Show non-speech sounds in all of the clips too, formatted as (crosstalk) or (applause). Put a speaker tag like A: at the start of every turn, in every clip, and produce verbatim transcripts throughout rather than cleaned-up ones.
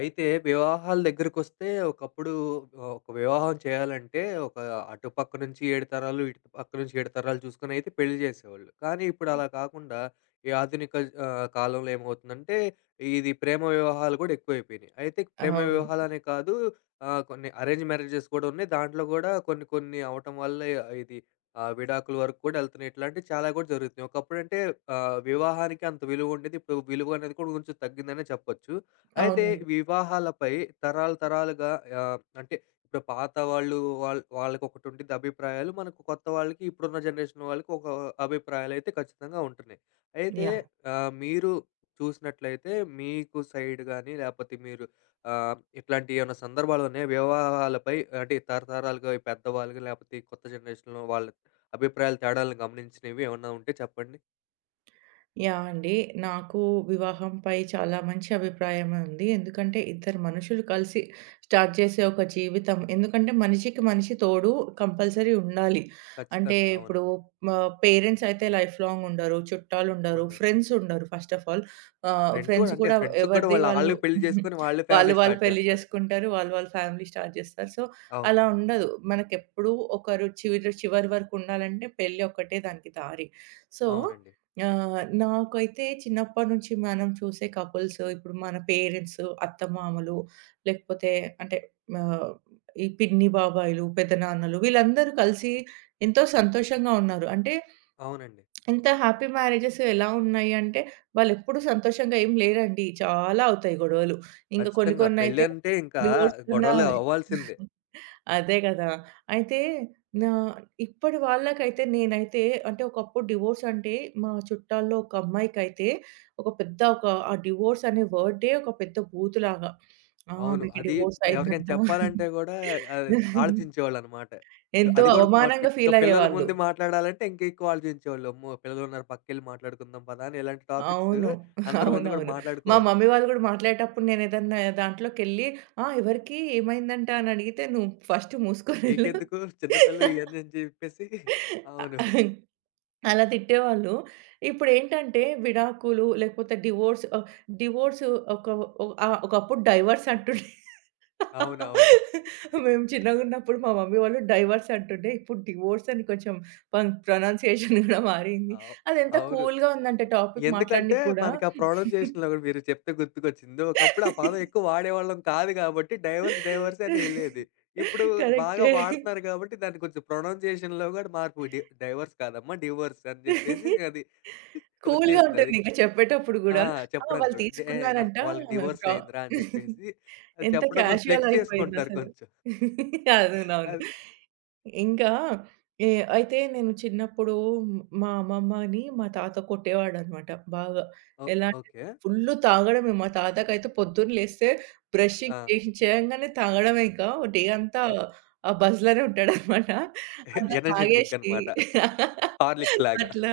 A: అయితే వివాహాల దగ్గరకొస్తే ఒకప్పుడు ఆహ్, ఒక వివాహం చేయాలంటే ఒక అటు పక్క నుంచి ఏడు తరాలు, ఇటు పక్క నుంచి ఏడు తరాలు చూసుకొని అయితే పెళ్లి చేసేవాళ్ళు. కానీ ఇప్పుడు అలా కాకుండా ఈ ఆధునిక ఆహ్, కాలంలో ఏమవుతుందంటే ఇది ప్రేమ వివాహాలు కూడా ఎక్కువైపోయినాయి. అయితే ప్రేమ
B: అవును.
A: వివాహాలనే కాదు ఆహ్, కొన్ని అరేంజ్ మ్యారేజెస్ కూడా ఉన్నాయి. దాంట్లో కూడా కొన్ని కొన్ని అవ్వటం వల్ల ఇది ఆహ్, విడాకుల వరకు కూడా ఎళ్తున్నాయి. ఇట్లాంటివి చాలా కూడా జరుగుతున్నాయి. ఒకప్పుడంటే ఆహ్, వివాహానికి అంత విలువ ఉండేది. ఇప్పుడు విలువ అనేది కూడా కొంచెం తగ్గిందనే చెప్పొచ్చు. అయితే
B: అవునండి.
A: వివాహాలపై తరాలు తరాలుగా ఆహ్, అంటే ఇప్పుడు పాత వాళ్ళు వాళ్ వాళ్ళకొకటి ఉండిద్ది అభిప్రాయాలు. మనకు కొత్త వాళ్ళకి ఇప్పుడున్న జనరేషన్ వాళ్ళకి ఒక అభిప్రాయాలైతే ఖచ్చితంగా ఉంటున్నాయి. అయితే
B: యాహ్!
A: ఆహ్, మీరు చూసినట్లయితే మీకు సైడ్ గాని లేపోతే మీరు ఆహ్, ఇట్లాంటి ఏమైనా సందర్భాలు ఉన్నాయా? వివాహాలపై అంటే తరతరాలుగా ఈ పెద్దవాళ్ళుగా లేపోతే ఈ కొత్త జనరేషన్‌లో వాళ్ళ అభిప్రాయాలు తేడాలను గమనించినవి ఏమన్నా ఉంటే చెప్పండి?
B: యాహ్! అండి. నాకు వివాహంపై చాలా మంచి అభిప్రాయమే ఉంది. ఎందుకంటే ఇద్దరు మనుషులు కలిసి స్టార్ట్ చేసే ఒక జీవితం. ఎందుకంటే మనిషికి మనిషి తోడు కంపల్సరీ ఉండాలి. అంటే
A: ఖచ్చితంగా.
B: ఇప్పుడు
A: అవునండి.
B: ఆహ్, పేరెంట్స్ అయితే లైఫ్ లాంగ్ ఉండరు. చుట్టాలుండరు.
A: ఉండరు.
B: ఫ్రెండ్స్ ఉండరు ఫస్ట్ ఆఫ్ ఆల్. ఆహ్,
A: ఫ్రెండ్స్ గూడా
B: ఫ్రెండ్స్
A: అంటే
B: కూడా
A: ఫ్రెండ్స్‌కి గూడా
B: ఎవరిది
A: వాళ్ళ
B: వాళ్ళు
A: ఆళ్ళే పెళ్లి
B: (laughs)
A: జేసుకొని వాళ్ళే
B: వాళ్ళు
A: ఫ్యామిలీ
B: వాళ్ళు
A: స్టార్ట్
B: పెళ్లి
A: జేస్తారు.
B: చేసుకుంటారు. వాళ్ళు వాళ్ళు ఫ్యామిలీ స్టార్ట్ చేస్తారు. సో,
A: అవును.
B: అలా ఉండదు. మనకెప్పుడూ ఒకరు చివరి చివరి వరకు ఉండాలంటే పెళ్లి ఒక్కటే దానికి దారి. సో
A: అవునండి.
B: ఆ! నాకైతే చిన్నప్పటి నుంచి మనం చూసే కపుల్స్ ఇప్పుడు మన పేరెంట్స్, అత్తమామలు లేకపోతే అంటే ఆహ్, ఈ పిన్ని బాబాయిలు, పెదనాన్నలు వీళ్ళందరూ కలిసి ఎంతో సంతోషంగా ఉన్నారు. అంటే
A: అవునండి.
B: ఎంత హ్యాపీ మ్యారేజెస్ ఎలా ఉన్నాయి అంటే వాళ్ళెప్పుడు సంతోషంగా ఏం లేరండి. చాలా అవుతాయి గొడవలు. ఇంకా కొన్ని
A: ఖచ్చితంగా
B: కొన్నైతే
A: పెళ్ళంటే ఇంకా
B: డివోర్స్ కన్నా
A: గొడవలు అవ్వాల్సిందే.
B: అదే గదా! అయితే నా ఇప్పటి వాళ్ళకైతే నేనైతే అంటే ఒకప్పుడు డివోర్స్ అంటే మా చుట్టాల్లో ఒక అమ్మాయికైతే ఒక పెద్ద ఒక ఆ డివోర్స్ అనే వర్డే ఒక పెద్ద బూతులాగా. ఆ!
A: అవును.
B: "మీకు
A: అది
B: డివోర్స్
A: ఎవరికైనా
B: అయిందంట."
A: చెప్పాలంటే గూడా అది ఆలోచించేవాళ్ళనమాట.
B: ఎంతో
A: అది గూడా మ
B: అవమానంగా
A: ఇంకా
B: ఫీల్
A: పిల్లల
B: అయ్యేవాళ్ళు.
A: ముందు మాట్లాడాలంటే ఇంకా ఎక్కువ ఆలోచించేవాళ్ళు. అమ్మో! పిల్లలున్నారు పక్కెళ్ళి మాట్లాడుకుందాం పదా! అని ఇలాంటి టాపిక్స్
B: అవును.
A: అందరి ముందు గూడా
B: అవునవును. మా
A: మాట్లాడుకోరు.
B: మమ్మీ వాళ్ళు గూడా మాట్లాడేటప్పుడు నేనేదన్నా దాంట్లోకెళ్ళి "ఆ! ఎవరికీ ఏమైందంట" అని అడిగితే "నువ్వు ఫస్ట్ మూసుకొనెళ్ళు."
A: నీకెందుకు చిన్న పిల్లవి ఇయన్నీ అని జెప్పేసి అవును.
B: అలా తిట్టేవాళ్ళు. ఇప్పుడేంటంటే విడాకులు లేకపోతే డివోర్స్ ఆహ్, డివోర్స్ ఒక ఒ ఆహ్, ఒకప్పుడు డైవర్స్ అంటుండే.
A: అవునవును.
B: మేము చిన్నగున్నప్పుడు మా మమ్మీ వాళ్ళు డైవర్స్ అంటుండే. ఇప్పుడు డివోర్స్ అని కొంచెం పం ప్రొనౌన్సియేషన్ గూడా మారింది.
A: అవు
B: అదెంత
A: అవును.
B: కూల్‌గా ఉందంటే టాపిక్
A: ఎందుకంటే,
B: మాట్లాడనీకి గూడా.
A: మనకి ఆ ప్రొనౌన్సియేషన్‌లో కూడా మీరు చెప్తే గుర్తుకొచ్చింది. ఒకప్పుడు ఆ పదం ఎక్కువ వాడేవాళ్ళం కాదు కాబట్టి, డైవర్స్, డైవర్స్ అని యెళ్ళేది. ఇప్పుడు బాగా
B: కరెక్టే.
A: వాడుతున్నారు కాబట్టి, దాన్ని కొంచెం ప్రొనౌన్సియేషన్‌లో కూడా మార్పు డి డైవర్స్ కాదమ్మా, డివోర్స్ అని జెప్పేసి అది
B: కూల్‌గా
A: వచ్చేసింది
B: ఉంటుంది.
A: అది.
B: ఇంక చెప్పేటప్పుడు
A: ఆ!
B: గూడా. ఆ!
A: చెప్పడానికి
B: వాళ్ళు
A: గూడా. డే నా
B: తీసుకున్నారంట
A: వాళ్ళకి డివోర్స్
B: ప్ర
A: అయిందిరా అని జెప్పేసి, అది
B: ఎంత
A: చెప్పడం కూడా
B: క్యాజువల్
A: ఫ్లెక్స్ చేసుకుంటున్నారు
B: అయిపోయిందసలు.
A: కొంచెం.
B: (laughs) అవునవును.
A: అది
B: ఇంకా ఏ అయితే నేను చిన్నప్పుడు మ్- మా అమ్మమ్మని మా తాత కొట్టేవాడనమాట బాగా.
A: ఓ
B: ఎలా అంటే
A: ఓకే.
B: ఫుల్లు తాగడమే. మా తాతకైతే అయితే పొద్దున్న లేస్తే
A: ఆ!
B: బ్రషింగ్ చేసి చేయంగానే తాగడమే ఇక. డే అంతా
A: ఓహ్!
B: ఆ బజ్‌లోనే ఉంటాడనమాట. అంత
A: ఎనర్జీ డ్రింక్
B: తాగేసి
A: అనమాట.
B: (laughs)
A: హార్లిక్స్ లాగా.
B: అట్లా.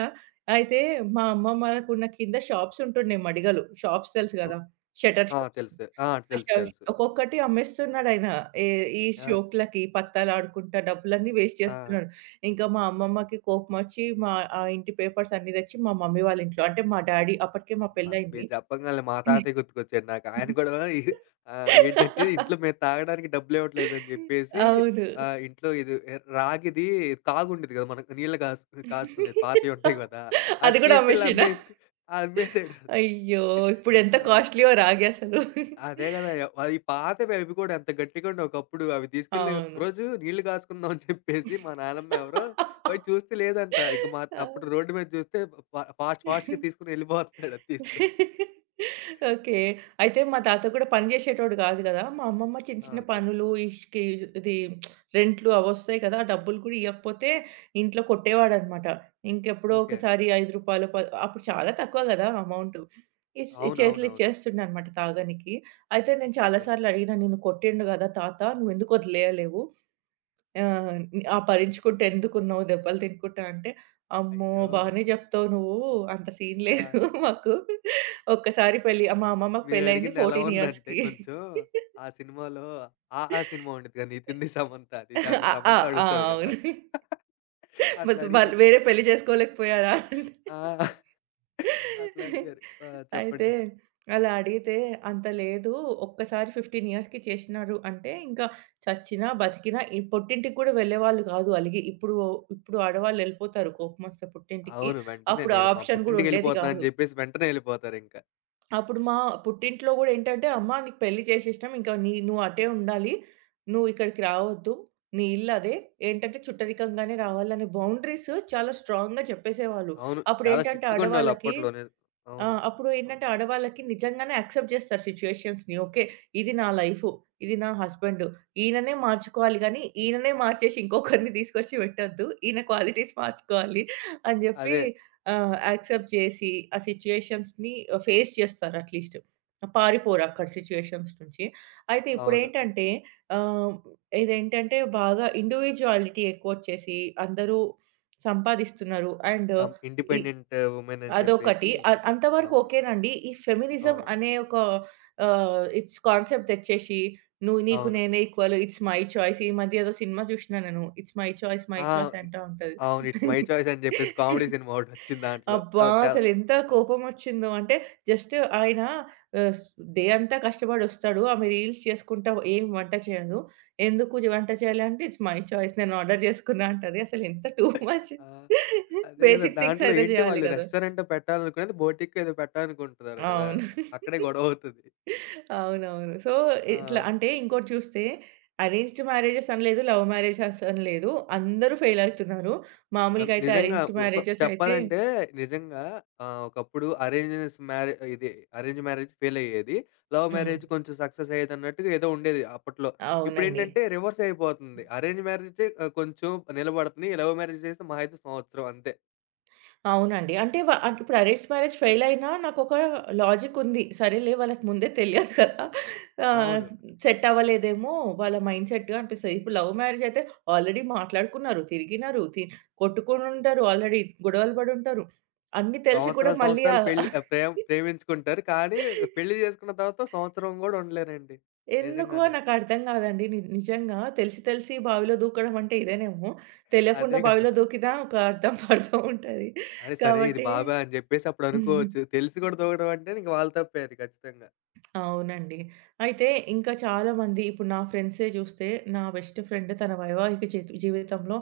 B: అయితే మా అమ్మమ్మ వాళ్ళకున్న కింద షాప్స్ ఉంటుండే మడిగలు. షాప్స్ తెలుసు
A: ఓహ్!
B: గదా! షట్టర్
A: ఆ!
B: షాప్స్.
A: తెలుసు. ఆ!
B: ఆ!
A: తెలుసు.
B: షోస్
A: తెలుసు.
B: ఒక్కొక్కటి అమ్మేస్తున్నాడాయన. ఏ ఈ
A: ఆ!
B: షోకులకి పత్తాలాడుకుంటా డబ్బులన్నీ వేస్ట్
A: ఆ!
B: చేస్తున్నాడు. ఇంకా మా అమ్మమ్మకి కోపమొచ్చి మా ఆ ఇంటి పేపర్స్ అన్నీ తెచ్చి మా మమ్మీ వాళ్ళ ఇంట్లో అంటే మా డ్యాడీ అప్పటికే మా
A: అబ్బా! మీరు
B: పెళ్లయింది.
A: చెప్పంగాల్నే మా తాతయ్య గుర్తుకొచ్చాడు నాకు. ఆయన కూడా ఈ ఆహ్, ఏంటంటే ఇంట్లో మేము తాగడానికి డబ్బులివ్వట్లేదని జెప్పేసి
B: అవును.
A: ఆహ్, ఇంట్లో ఇది రాగిది తాగుండేది గదా! మనకు నీళ్ళు కాస్ కాసుకునేది పాతయి ఉంటాయి గదా! అది
B: అది గూడా
A: తీసుకెళ్ళి
B: అమ్మేషిండా?
A: అమ్మేసుకు అమ్మేసాడు అది.
B: అయ్యో! ఇప్పుడెంత
A: ఆ!
B: కాస్ట్‌లీయో రాగి అసలు.
A: అదే గదా! అవి పాతవి అవి గూడా ఎంత గట్టిగా ఉండేవి ఒకప్పుడు. అవి తీసుకెళ్ళి
B: అవును.
A: ఒకరోజు నీళ్ళు కాసుకుందాం అని చెప్పేసి మా నానమ్మ ఎవరో పోయి చూస్తే లేదంట. ఇంక మా అప్పుడు
B: అవును.
A: రోడ్డు మీద చూస్తే ఫ ఫాస్ట్ ఫాస్ట్‌గా తీసుకొని ఎళ్ళిపోతున్నాడు అది తీసుకొని.
B: ఓకే. అయితే మా తాత కూడా పని జేషేటోడు గాదు గదా! మా అమ్మమ్మ చిన్న
A: ఆ!
B: చిన్న
A: ఓకే.
B: పనులు ఇష్‌కి ఇది రెంట్లు అవొస్తాయి కదా! ఆ డబ్బులు కూడా ఇయ్యకపోతే ఇంట్లో కొట్టేవాడనమాట. ఇంకెప్పుడో
A: ఓకే.
B: ఒకసారి రూ. ఐదు ప అప్పుడు చాలా తక్కువ గదా! అమౌంటు. ఇస్ చేతులో
A: అవునవునవును.
B: ఇచ్చేస్తుండనమాట తాగనీకి. అయితే నేను చాలా
A: ఓకే.
B: సార్లు అడిగినా, "నిన్ను కొట్టిండు గదా తాత, నువ్వెందుకు వదిలేయలేవు?" ఆ! అపహరించుకుంటే ఎందుకున్నావు దెబ్బలు తినుకుంటా అంటే, "అమ్మో!
A: అయ్యో!
B: బానే జెప్తావు నువ్వు అంత సీన్
A: ఆ!
B: లేదు (laughs) మాకు. ఒక్కసారి పెళ్లి" మా అమ్మమ్మకి పెళ్లయింది
A: మీరడిగింది ఎలా
B: పద్నాలుగు
A: ఉందంటే
B: ఇయర్స్‌కి.
A: కొంచెం ఆ సినిమాలో 'ఆహా' సినిమా ఉండిద్దిగా
B: (laughs)
A: 'నితిన్‌ది
B: అ!
A: సమంతది' దాంట్లో
B: ఆ! ఆ!
A: సమంత
B: (laughs)
A: అడుగుతది గదా!
B: అవును.
A: అట్లా
B: బస్ వాళ్ళు
A: అడిగినట్టు
B: వేరే పెళ్లి చేసుకోలేకపోయారా?
A: ఆ! అట్లా అడిగారు. ఆ!
B: అంటే అయితే
A: చెప్పండి.
B: అలా అడిగితే, "అంత లేదు. ఒక్కసారి పదిహేను ఇయర్స్‌కి చేసినారు అంటే, ఇంకా చచ్చినా, బతికినా ఈ పుట్టింటికి కూడా వెళ్ళేవాళ్ళు కాదు అలిగి. ఇప్పుడు ఇప్పుడు ఆడవాళ్ళెళ్ళిపోతారు కోపమొస్తే పుట్టింటికి.
A: అవును. వెంటనే
B: అప్పుడు ఆ
A: నేను మా
B: ఆప్షన్ గూడా ఉండేది
A: పుట్టింటికెళ్ళిపోతున్నా అని
B: గాదు."
A: జెప్పేసి వెంటనే ఎళ్ళిపోతారింక.
B: అప్పుడు మా పుట్టింట్లో గూడా ఏంటంటే, "అమ్మ నీకు పెళ్లి చేసేసినాం. ఇంకా నీ నువ్వు అటే ఉండాలి. నువ్వు ఇక్కడికి రావద్దు. నీ ఇల్లు అదే. ఏంటంటే చుట్టరికంగానే రావాలి" అనే బౌండరీస్ చాలా స్ట్రాంగ్‌గా చెప్పేసేవాళ్ళు.
A: అవును. చాలా
B: అప్పుడేంటంటే
A: స్ట్రిక్ట్‌గా ఉండేవాళ్ళు
B: ఆడవాళ్ళకి
A: అప్పట్లోనే.
B: ఆ!
A: అవును.
B: అప్పుడు ఏంటంటే ఆడవాళ్ళకి నిజంగానే యాక్సెప్ట్ జేస్తారు సిట్యుయేషన్స్‌ని. ఓకే. ఇది నా లైఫు. ఇది నా హస్బెండు. ఈయననే మార్చుకోవాలి గానీ, ఈయననే మార్చేసి ఇంకొకరిని తీసుకొచ్చి పెట్టొద్దు. ఈయన క్వాలిటీస్ మార్చుకోవాలి అని జెప్పి
A: అదే.
B: ఆహ్, యాక్సెప్ట్ చేసి ఆ సిట్యుయేషన్స్‌ని ఫేస్ చేస్తారు అట్‌లీస్ట్. పారిపోరు అక్కడ సిట్యుయేషన్స్ నుంచి. అయితే
A: అవును.
B: ఇప్పుడేంటంటే ఆహ్, ఇదేంటంటే బాగా ఇండివిడ్యుయాలిటీ ఎక్కువొచ్చేసి అందరూ సంపాదిస్తున్నారు. అండ్
A: సం
B: ఈ
A: ఇండిపెండెంట్ వుమెన్ అని జెప్పేసి
B: అదొకటి. అద్ అంతవరకు
A: అవును.
B: ఓకేనండి. ఈ ఫెమినిజం
A: అవును.
B: అనే ఒక ఆహ్, ఇట్స్ కాన్సెప్ట్ తెచ్చేసి, నువ్వు నీకు
A: అవును.
B: నేనే ఈక్వల్, ఇట్స్ మై చాయిస్. ఈ మధ్య ఏదో సినిమా చూషినా నేను. ఇట్స్ మై చాయిస్, మై
A: ఆ!
B: చాయిస్
A: ఇ
B: అంటా ఉంటది.
A: అవును. 'ఇట్స్ మై చాయిస్' అని జెప్పేసి కామెడీ సినిమా ఒకటొచ్చింది దాంట్లో.
B: అబ్బా!
A: అది చాలా
B: అసలెంత
A: అవ్
B: కోపమొచ్చిందో. అంటే జస్ట్ ఆయన ఆహ్, స్ డే అంతా కష్టపడొస్తాడు. ఆమె రీల్స్ చేసుకుంటా ఏం వంట చేయదు. ఎందుకు జ వంట చేయాలి అంటే, ఇట్స్ మై చాయిస్ నేను ఆర్డర్ చేసుకున్నా అంటది. అసలెంత టూ మచ్.
A: ఆ! అదే గదా!
B: బేసిక్ థింగ్స్
A: దాంట్లో
B: అయితే
A: ఏంటి
B: చేయాలి
A: వాళ్ళు
B: కదా!
A: రెస్టారెంట్ పెట్టాలనుకునేది బోటిక్కో ఏదో పెట్టాలనుకుంటున్నారు గదా!
B: అవును.
A: అక్కడే గొడవవుతది.
B: అవునవును. సో,
A: ఆ!
B: ఇట్లా అంటే ఇంకోటి చూస్తే అరేంజ్డ్ మ్యారేజెస్ అని లేదు, లవ్ మ్యారేజెస్ అని లేదు. అందరూ ఫెయిల్ అవుతున్నారు.
A: అన్
B: మామూలుగా అయితే
A: నిజంగా
B: అరేంజ్డ్
A: ఒక
B: మ్యారేజెస్ అయితే
A: చెప్పాలంటే నిజంగా ఆహ్, ఒకప్పుడు అరేంజెస్ మ్యారే ఇది అరేంజ్ మ్యారేజ్ ఫెయిలయ్యేది. లవ్
B: హ్మ్.
A: మ్యారేజ్ కొంచెం సక్సెస్ అయ్యేదన్నట్టుగా ఏదో ఉండేది అప్పట్లో.
B: అవునండి.
A: ఇప్పుడేంటంటే రివర్స్ అయిపోతుంది. అరేంజ్ మ్యారేజే ఆహ్, కొంచెం నిలబడుతుంది. లవ్ మ్యారేజ్ చేస్తే మహా అయితే సంవత్సరం అంతే.
B: అవునండి. అంటే వ అంటే ఇప్పుడు అరేంజ్డ్ మ్యారేజ్ ఫెయిల్ అయినా నాకొక లాజిక్ ఉంది. సరేలే వాళ్ళకి ముందే తెలియదు కదా! ఆహ్,
A: అవును.
B: సెట్ అవ్వలేదేమో వాళ్ళ మైండ్ సెట్ అనిపిస్తది. ఇప్పుడు లవ్ మ్యారేజ్ అయితే ఆల్రెడీ మాట్లాడుకున్నారు, తిరిగినారు, తి కొట్టుకొని ఉంటారు ఆల్రెడీ, గొడవలు పడుంటారు. అన్నీ తెలిసి కూడా
A: సంవత్సరాలు,
B: మళ్ళీ
A: సంవత్సరాలు
B: ఆహ్,
A: పెళ్లి ఆహ్, ప్రేమ్ ప్రేమించుకుంటారు. కానీ పెళ్లి
B: (laughs)
A: చేసుకున్న తర్వాత సంవత్సరం గూడా ఉండలేరండి.
B: ఎందుకో
A: నిజంగానే.
B: నాకర్థం కాదండి. ని నిజంగా తెలిసి తెలిసి బావిలో దూకడం అంటే ఇదేనేమో!
A: అదే
B: తెలియకుండా
A: గదా!
B: బావిలో దూకినా ఒక అర్థం (laughs) పర్థం ఉంటది.
A: అరే సరే ఇది
B: కాబట్టి
A: బాబాయ్ అని జెప్పేసి అప్పుడు అనుకోవచ్చు. తెలిసి గూడా తోగడం అంటే ఇంక వాళ్ళ తప్పే అది ఖచ్చితంగా.
B: అవునండి. అయితే ఇంకా చాలామంది ఇప్పుడు నా ఫ్రెండ్సే చూస్తే నా బెస్ట్ ఫ్రెండ్ తన వైవాహిక జీత్ జీవితంలో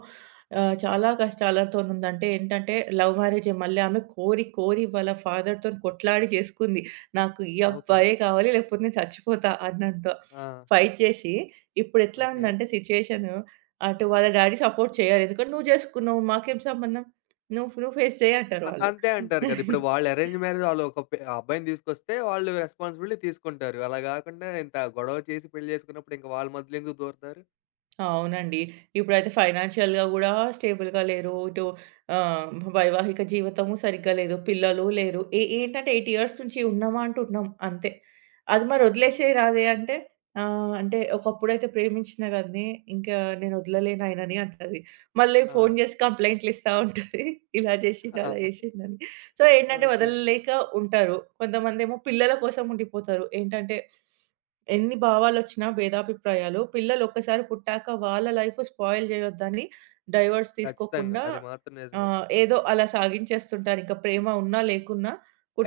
B: ఆహ్, చాలా కష్టాలతోనుందంటే ఏంటంటే లవ్ మ్యారేజే మళ్ళీ ఆమె కోరి కోరి వాళ్ళ ఫాదర్‌తోని కొట్లాడి చేసుకుంది. నాకు ఈ
A: ఓకే.
B: అబ్బాయే కావాలి లేకపోతే నేను చచ్చిపోతా అన్నంత
A: ఆ!
B: ఫైట్ చేసి ఇప్పుడెట్లా
A: ఓకే.
B: ఉందంటే సిట్యుయేషను అటు వాళ్ళ డ్యాడీ సపోర్ట్ చేయరు. ఎందుకంటే "నువ్వు చేసుకున్నావు మాకేం సంబంధం? నువ్వు నువ్వు ఫేస్ చెయి" అంటారు
A: అ
B: వాళ్ళు.
A: అంతే అంటారు గదా! ఇప్పుడు వాళ్ళు అరేంజ్ మ్యారేజ్ వాళ్ళు ఒక పె ఆ అబ్బాయిని తీసుకొస్తే వాళ్ళు రెస్పాన్సిబిలిటీ తీసుకుంటారు. అలా గాకుండా ఇంత గొడవ చేసి పెళ్లి చేసుకున్నప్పుడు ఇంక వాళ్ళ మధ్యలో ఎందుకు దూరతారు?
B: అవునండి. ఇప్పుడైతే ఫైనాన్షియల్‌గా గూడా స్టేబుల్‌గా లేరు. ఇటు ఆహ్, వైవాహిక జీవితము సరిగ్గా లేదు. పిల్లలు లేరు. ఏ ఏంటంటే ఎనిమిది ఇయర్స్ నుంచి ఉన్నామా అంటే ఉన్నాం అంతే. అది మరి
A: ఓకే.
B: వదిలేసేయి రాదే అంటే, ఆహ్, అంటే ఒకప్పుడైతే ప్రేమించిన గాడిని ఇంకా నేను వదలలేను ఆయనని అంటది. మళ్ళీ
A: ఆ!
B: ఫోను జేసి కంప్లెయింట్లు ఇస్తా ఉంటది. ఇలా జేసిండు,
A: ఆ!
B: అలా జేసిండని. సో, ఏంటంటే
A: ఓకే.
B: వదలలేక ఉంటారు. కొంతమందేమో పిల్లల కోసం ఉండిపోతారు. ఏంటంటే ఎన్ని భావాలొచ్చినా, భేదాభిప్రాయాలు పిల్లలొక్కసారి పుట్టాక వాళ్ళ లైఫ్ స్పాయిల్ జేయొద్దని డైవర్స్
A: ఖచ్చితంగా.
B: తీసుకోకుండా
A: అది మాత్రం నిజమే.
B: ఆహ్, ఏదో అలా సాగించేస్తుంటారింక ప్రేమ ఉన్నా, లేకున్నా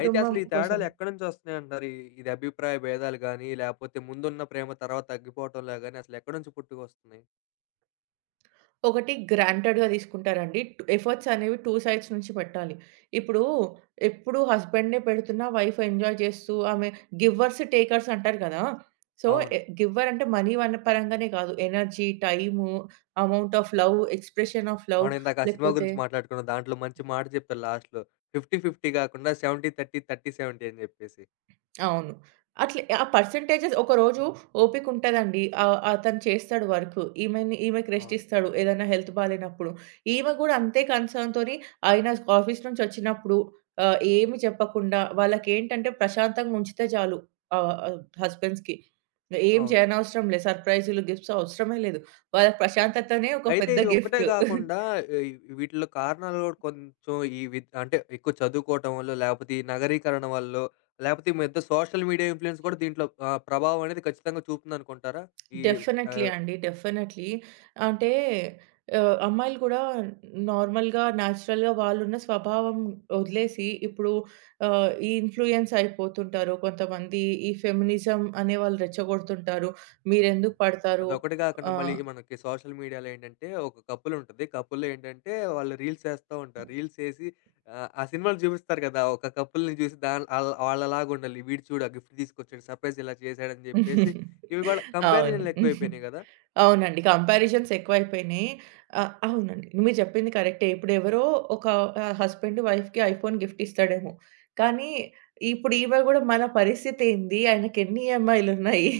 A: అయితే అసలు ఈ
B: కోసం.
A: తేడాలు ఎక్కడి నుంచి వస్తున్నాయంటారు? ఈ ఇది అభిప్రాయ భేదాలు గాని, లేపోతే ముందున్న ప్రేమ తర్వాత తగ్గిపోవటంలా గాని అసలు ఎక్కడి నుంచి పుట్టుకొస్తున్నాయి?
B: ఒకటి గ్రాంటెడ్‌గా తీసుకుంటారండి. ట్ ఎఫర్ట్స్ అనేవి రెండు సైడ్స్ నుంచి పెట్టాలి. ఇప్పుడు ఎప్పుడు హస్బెండే పెడుతున్నా వైఫ్ ఎంజాయ్ చేస్తూ ఆమె గివర్స్, టేకర్స్ అంటారు కదా! సో,
A: అవును.
B: ఎ గివ్వర్ అంటే మనీ వన్ పరంగానే కాదు. Energy, time, amount of love, expression of love
A: మనం ఇందాక ఆ సినిమా
B: లేకపోతే
A: గురించి మాట్లాడుకున్నాం. దాంట్లో మంచి మాట చెప్తారు లాస్ట్‌లో. యాభై, యాభై కాకుండా డెబ్భై, ముప్పై, ముప్పై, డెబ్భై అని చెప్పేసి.
B: అవును. అట్లే ఆ పర్సెంటేజెస్ ఒకరోజు ఓపికుంటదండి. ఆహ్, అతను చేస్తాడు వర్క్. ఈమెని ఈమెకి రెస్ట్
A: అవును.
B: ఇస్తాడు ఏదైనా హెల్త్ బాలేనప్పుడు. ఈమె గూడా అంతే కన్సర్న్‌తోని ఆయన ఆఫీస్ నుంచి వచ్చినప్పుడు ఆహ్, ఏమి చెప్పకుండా వాళ్ళకేంటంటే ప్రశాంతంగా ఉంచితే చాలు ఆహ్, ఆహ్, హస్బెండ్స్‌కి. ఏం
A: అవును.
B: చేయనవసరం లేదు. సర్ప్రైజులు, గిఫ్ట్స్ అవసరమే లేదు. వాళ్ళకి ప్రశాంతతనే ఒక
A: అయితే
B: పెద్ద
A: ఇవి ఒక్కటే
B: గిఫ్ట్.
A: కాకుండా ఆహ్, వీటిలో కారణాలు కూడా కొంచెం ఈ వి అంటే ఎక్కువ చదువుకోవటం వల్లో, లేపోతే ఈ నగరీకరణ వల్లో, లేపోతే ఈ మధ్య సోషల్ మీడియా ఇన్‌ఫ్లుయెన్స్ కూడా దీంట్లో ఆహ్, ప్రభావం అనేది ఖచ్చితంగా చూపుతుందనుకుంటారా? ఈ
B: డెఫినెట్లీ
A: ఆహ్
B: అండి. డెఫినెట్లీ. అంటే ఆహ్, అమ్మాయిలు గూడా నార్మల్‌గా, నేచురల్‌గా వాళ్ళున్న స్వభావం వదిలేసి ఇప్పుడు ఆహ్, ఈ ఇన్‌ఫ్లూయెన్స్ అయిపోతుంటారు. కొంతమంది ఈ ఫెమినిజం అనే వాళ్ళు రెచ్చగొడుతుంటారు.
A: హ్మ్.
B: మీరెందుకు పడతారు?
A: అదొకటి కాకుండా
B: ఆ!
A: మళ్ళీ మనకి సోషల్ మీడియాలో ఏంటంటే ఒక కపుల్ ఉంటది. కపుల్ ఏంటంటే వాళ్ళు రీల్స్ చేస్తా ఉంటారు. రీల్స్ చేసి ఆహ్, ఆ సినిమాలో చూపిస్తారు కదా! ఒక కపుల్‌ని చూసి దాన్ ఆళ్ వాళ్ళలాగా ఉండాలి. వీడు చూడు ఆ గిఫ్ట్ తీసుకొచ్చాడు. సర్ప్రైజ్ ఇలా చేశాడని చెప్పేసి ఇవి కూడా
B: అవును.
A: కంపారిజన్‌లు ఎక్కువైపోయినాయి కదా!
B: అవునండి. కంపారిజన్స్ ఎక్కువైపోయినాయి. ఆహ్, అవునండి. మీరు చెప్పింది కరెక్టే. ఇప్పుడెవరో ఒక ఆహ్, హస్బెండ్ వైఫ్‌కి ఐఫోన్ గిఫ్ట్ ఇస్తాడేమో. కానీ ఇప్పుడు ఈమె గూడా మన పరిస్థితేంది? ఆయనకెన్ని ఈఎంఐలున్నాయి?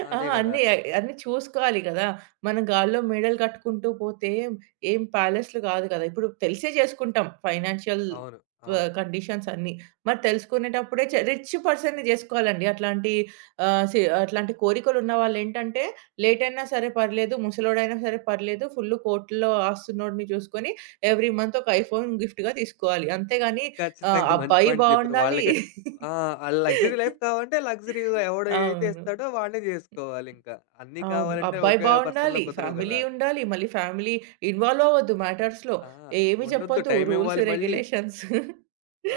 A: ఆ,
B: ఆ!
A: అదే కదా!
B: అన్నీ అన్నీ చూసుకోవాలి గదా! మనం గాల్లో మేడలు కట్టుకుంటూ పోతే ఏం ప్యాలెస్‌లు గాదు గదా! ఇప్పుడు తెలిసే చేసుకుంటాం ఫైనాన్షియల్
A: అవును.
B: ఆహ్,
A: అవును.
B: కండిషన్స్ అన్నీ. మరి తెలుసుకునేటప్పుడే చ రిచ్ పర్సన్‌ని జేసుకోవాలండి. అట్లాంటి ఆహ్, సి అట్లాంటి కోరికలున్న వాళ్ళేంటంటే, లేట్ అయినా సరే పర్లేదు, ముసలోడైనా సరే పర్లేదు, ఫుల్ కోట్లలో ఆస్తున్నోడిని చూసుకొని ఎవ్రీ మంత్ ఒక ఐఫోన్ గిఫ్ట్‌గా తీసుకోవాలి. అంతేగాని ఆహ్,
A: ఖచ్చితంగా మంచి
B: అబ్బాయి
A: పాయింట్ చెప్పారు.
B: బావుండాలి.
A: వాళ్ళకి ఆ! లగ్జరీ లైఫ్ కావాలంటే లగ్జరీ ఎవడైతే
B: అవును.
A: ఇస్తాడో వాడే చేసుకోవాలింకా. అన్నీ
B: అవును.
A: కావాలంటే
B: అబ్బాయి
A: ఒకే పర్సన్‌లో
B: బావుండాలి,
A: కుదరవు
B: ఫ్యామిలీ
A: కదా!
B: ఉండాలి. మళ్ళీ ఫ్యామిలీ ఇన్వాల్వ్ అవ్వద్దు మ్యాటర్స్‌లో.
A: ఆ!
B: ఏమి
A: ఉండొద్దు.
B: చెప్పొద్దు.
A: టైం
B: రూల్స్,
A: ఇవ్వాలి మళ్ళీ.
B: రెగ్యులేషన్స్.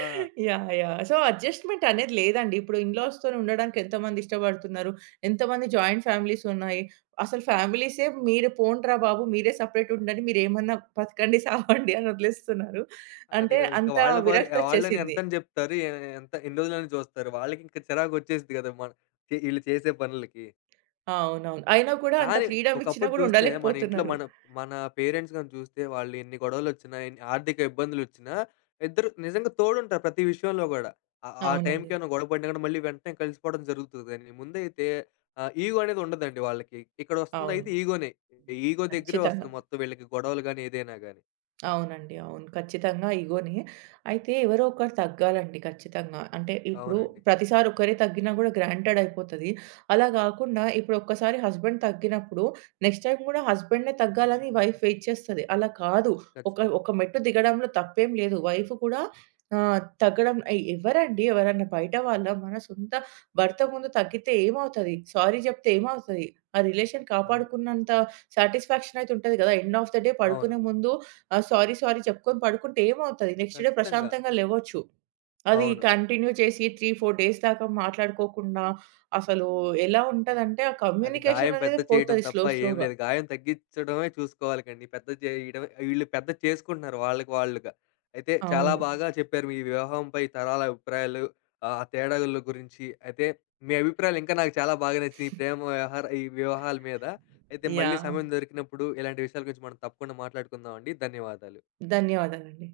A: ఆ!
B: యాహ్! యాహ్! సో, అడ్జస్ట్‌మెంట్ అనేది లేదండి. ఇప్పుడు ఇన్‌లాస్‌తోని ఉండడానికి ఎంతమంది ఇష్టపడుతున్నారు? ఎంతమంది జాయింట్ ఫ్యామిలీస్ ఉన్నాయి? అసలు ఫ్యామిలీసే మీరు పోండ్రా బాబు! మీరే సెపరేట్ ఉండండి. మీరేమన్నా బతకండి, సావండి అని వదిలేస్తున్నారు.
A: అదే
B: అంటే
A: గదా! ఇంక
B: అంత
A: వాళ్ళ వారు
B: విరక్తి
A: వాళ్ళని
B: వచ్చేసింది.
A: ఎంతని జెప్తారు? ఎ ఎంత ఎన్ని రోజులని జూస్తారు? వాళ్ళకింక చిరాకొచ్చేసిద్ది గదా! మన చే ఈళ్ళు చేసే పనులకి.
B: అవునవును. అయినా కూడా అంత
A: కానీ
B: ఫ్రీడమ్ ఇచ్చినా
A: ఒకప్పుడు
B: కూడా
A: చూస్తే మన ఇంట్లో
B: ఉండలేకపోతున్నారు.
A: మన మన పేరెంట్స్ గాని చూస్తే వాళ్ళు ఎన్ని గొడవలొచ్చినా, ఎన్ని ఆర్థిక ఇబ్బందులొచ్చినా ఇద్దరు నిజంగా తోడుంటారు ప్రతి విషయంలో గూడా. ఆ ఆ టైంకి
B: అవునండి.
A: ఏమైనా గొడవ పడినా గూడా మళ్ళీ వెంటనే కలిసిపోవడం జరుగుతది గానీ, ముందైతే ఆహ్, ఈగో అనేది ఉండదండి వాళ్ళకి. ఇక్కడొస్తుందయితే
B: అవును.
A: ఈగోనే. ఈగో దగ్గరే
B: ఖచ్చితంగా.
A: వస్తది మొత్తం వీళ్ళకి గొడవలు గాని, ఏదైనా గాని.
B: అవునండి. అవును. ఖచ్చితంగా ఇగోనే. అయితే ఎవరో ఒకరు తగ్గాలండి ఖచ్చితంగా. అంటే ఇప్పుడు
A: అవునండి.
B: ప్రతిసారి ఒకరే తగ్గినా గూడా గ్రాంటెడ్ అయిపోతది. అలా గాకుండా ఇప్పుడు ఒక్కసారి హస్బెండ్ తగ్గినప్పుడు నెక్స్ట్ టైమ్ గూడా హస్బెండే తగ్గాలని వైఫ్ వెయిట్ చేస్తది. అలా కాదు. ఒక
A: ఖచ్చితంగా.
B: ఒక మెట్టు దిగడంలో తప్పేం లేదు. వైఫ్ కూడా ఆహ్, తగ్గడం ఎ ఎవరండి ఎవరన్నా బయట వాళ్ళా? మన సొంత భర్త ముందు తగ్గితే ఏమవుతది? సారీ జెప్తే ఏమవుతది? ఆ రిలేషన్
A: అవును.
B: కాపాడుకున్నంత సాటిస్ఫాక్షన్ అయితే ఉంటది గదా! ఎండ్ ఆఫ్ ద డే
A: అవును.
B: పడుకునే ముందు ఆ! సారీ, సారీ చెప్పుకొని పడుకుంటే ఏమవుతది? నెక్స్ట్ డే
A: ఖచ్చితంగా.
B: ప్రశాంతంగా లెవ్వచ్చు. అది
A: అవును.
B: కంటిన్యూ చేసి మూడు, నాలుగు డేస్ దాకా మాట్లాడుకోకుండా అసలు ఎలా ఉంటదంటే ఆ
A: అది గాయం
B: కమ్యూనికేషన్
A: పెద్ద
B: అనేది
A: చేయడం
B: పోతది
A: తప్ప
B: స్లో
A: ఏం
B: స్లోగా.
A: లేదు. గాయం తగ్గిచ్చడమే చూసుకోవాలి కండి. పెద్ద చేయడం ఈళ్ళు పెద్ద చేసుకుంటున్నారు వాళ్ళకి వాళ్ళుగా. అయితే చాలా
B: అవును.
A: బాగా చెప్పారు మీ వివాహంపై తరాల అభిప్రాయాలు, ఆహ్, తేడాల గురించి. అయితే మీ అభిప్రాయాలు ఇంకా నాకు చాలా బాగా నచ్చాయి. ఈ ప్రేమ వ్యవహార ఈ వివాహాల మీద. అయితే మళ్ళీ
B: యాహ్!
A: సమయం దొరికినప్పుడు ఇలాంటి విషయాల గురించి మనం తప్పకుండా మాట్లాడుకుందాం అండి. ధన్యవాదాలు.
B: ధన్యవాదాలండి.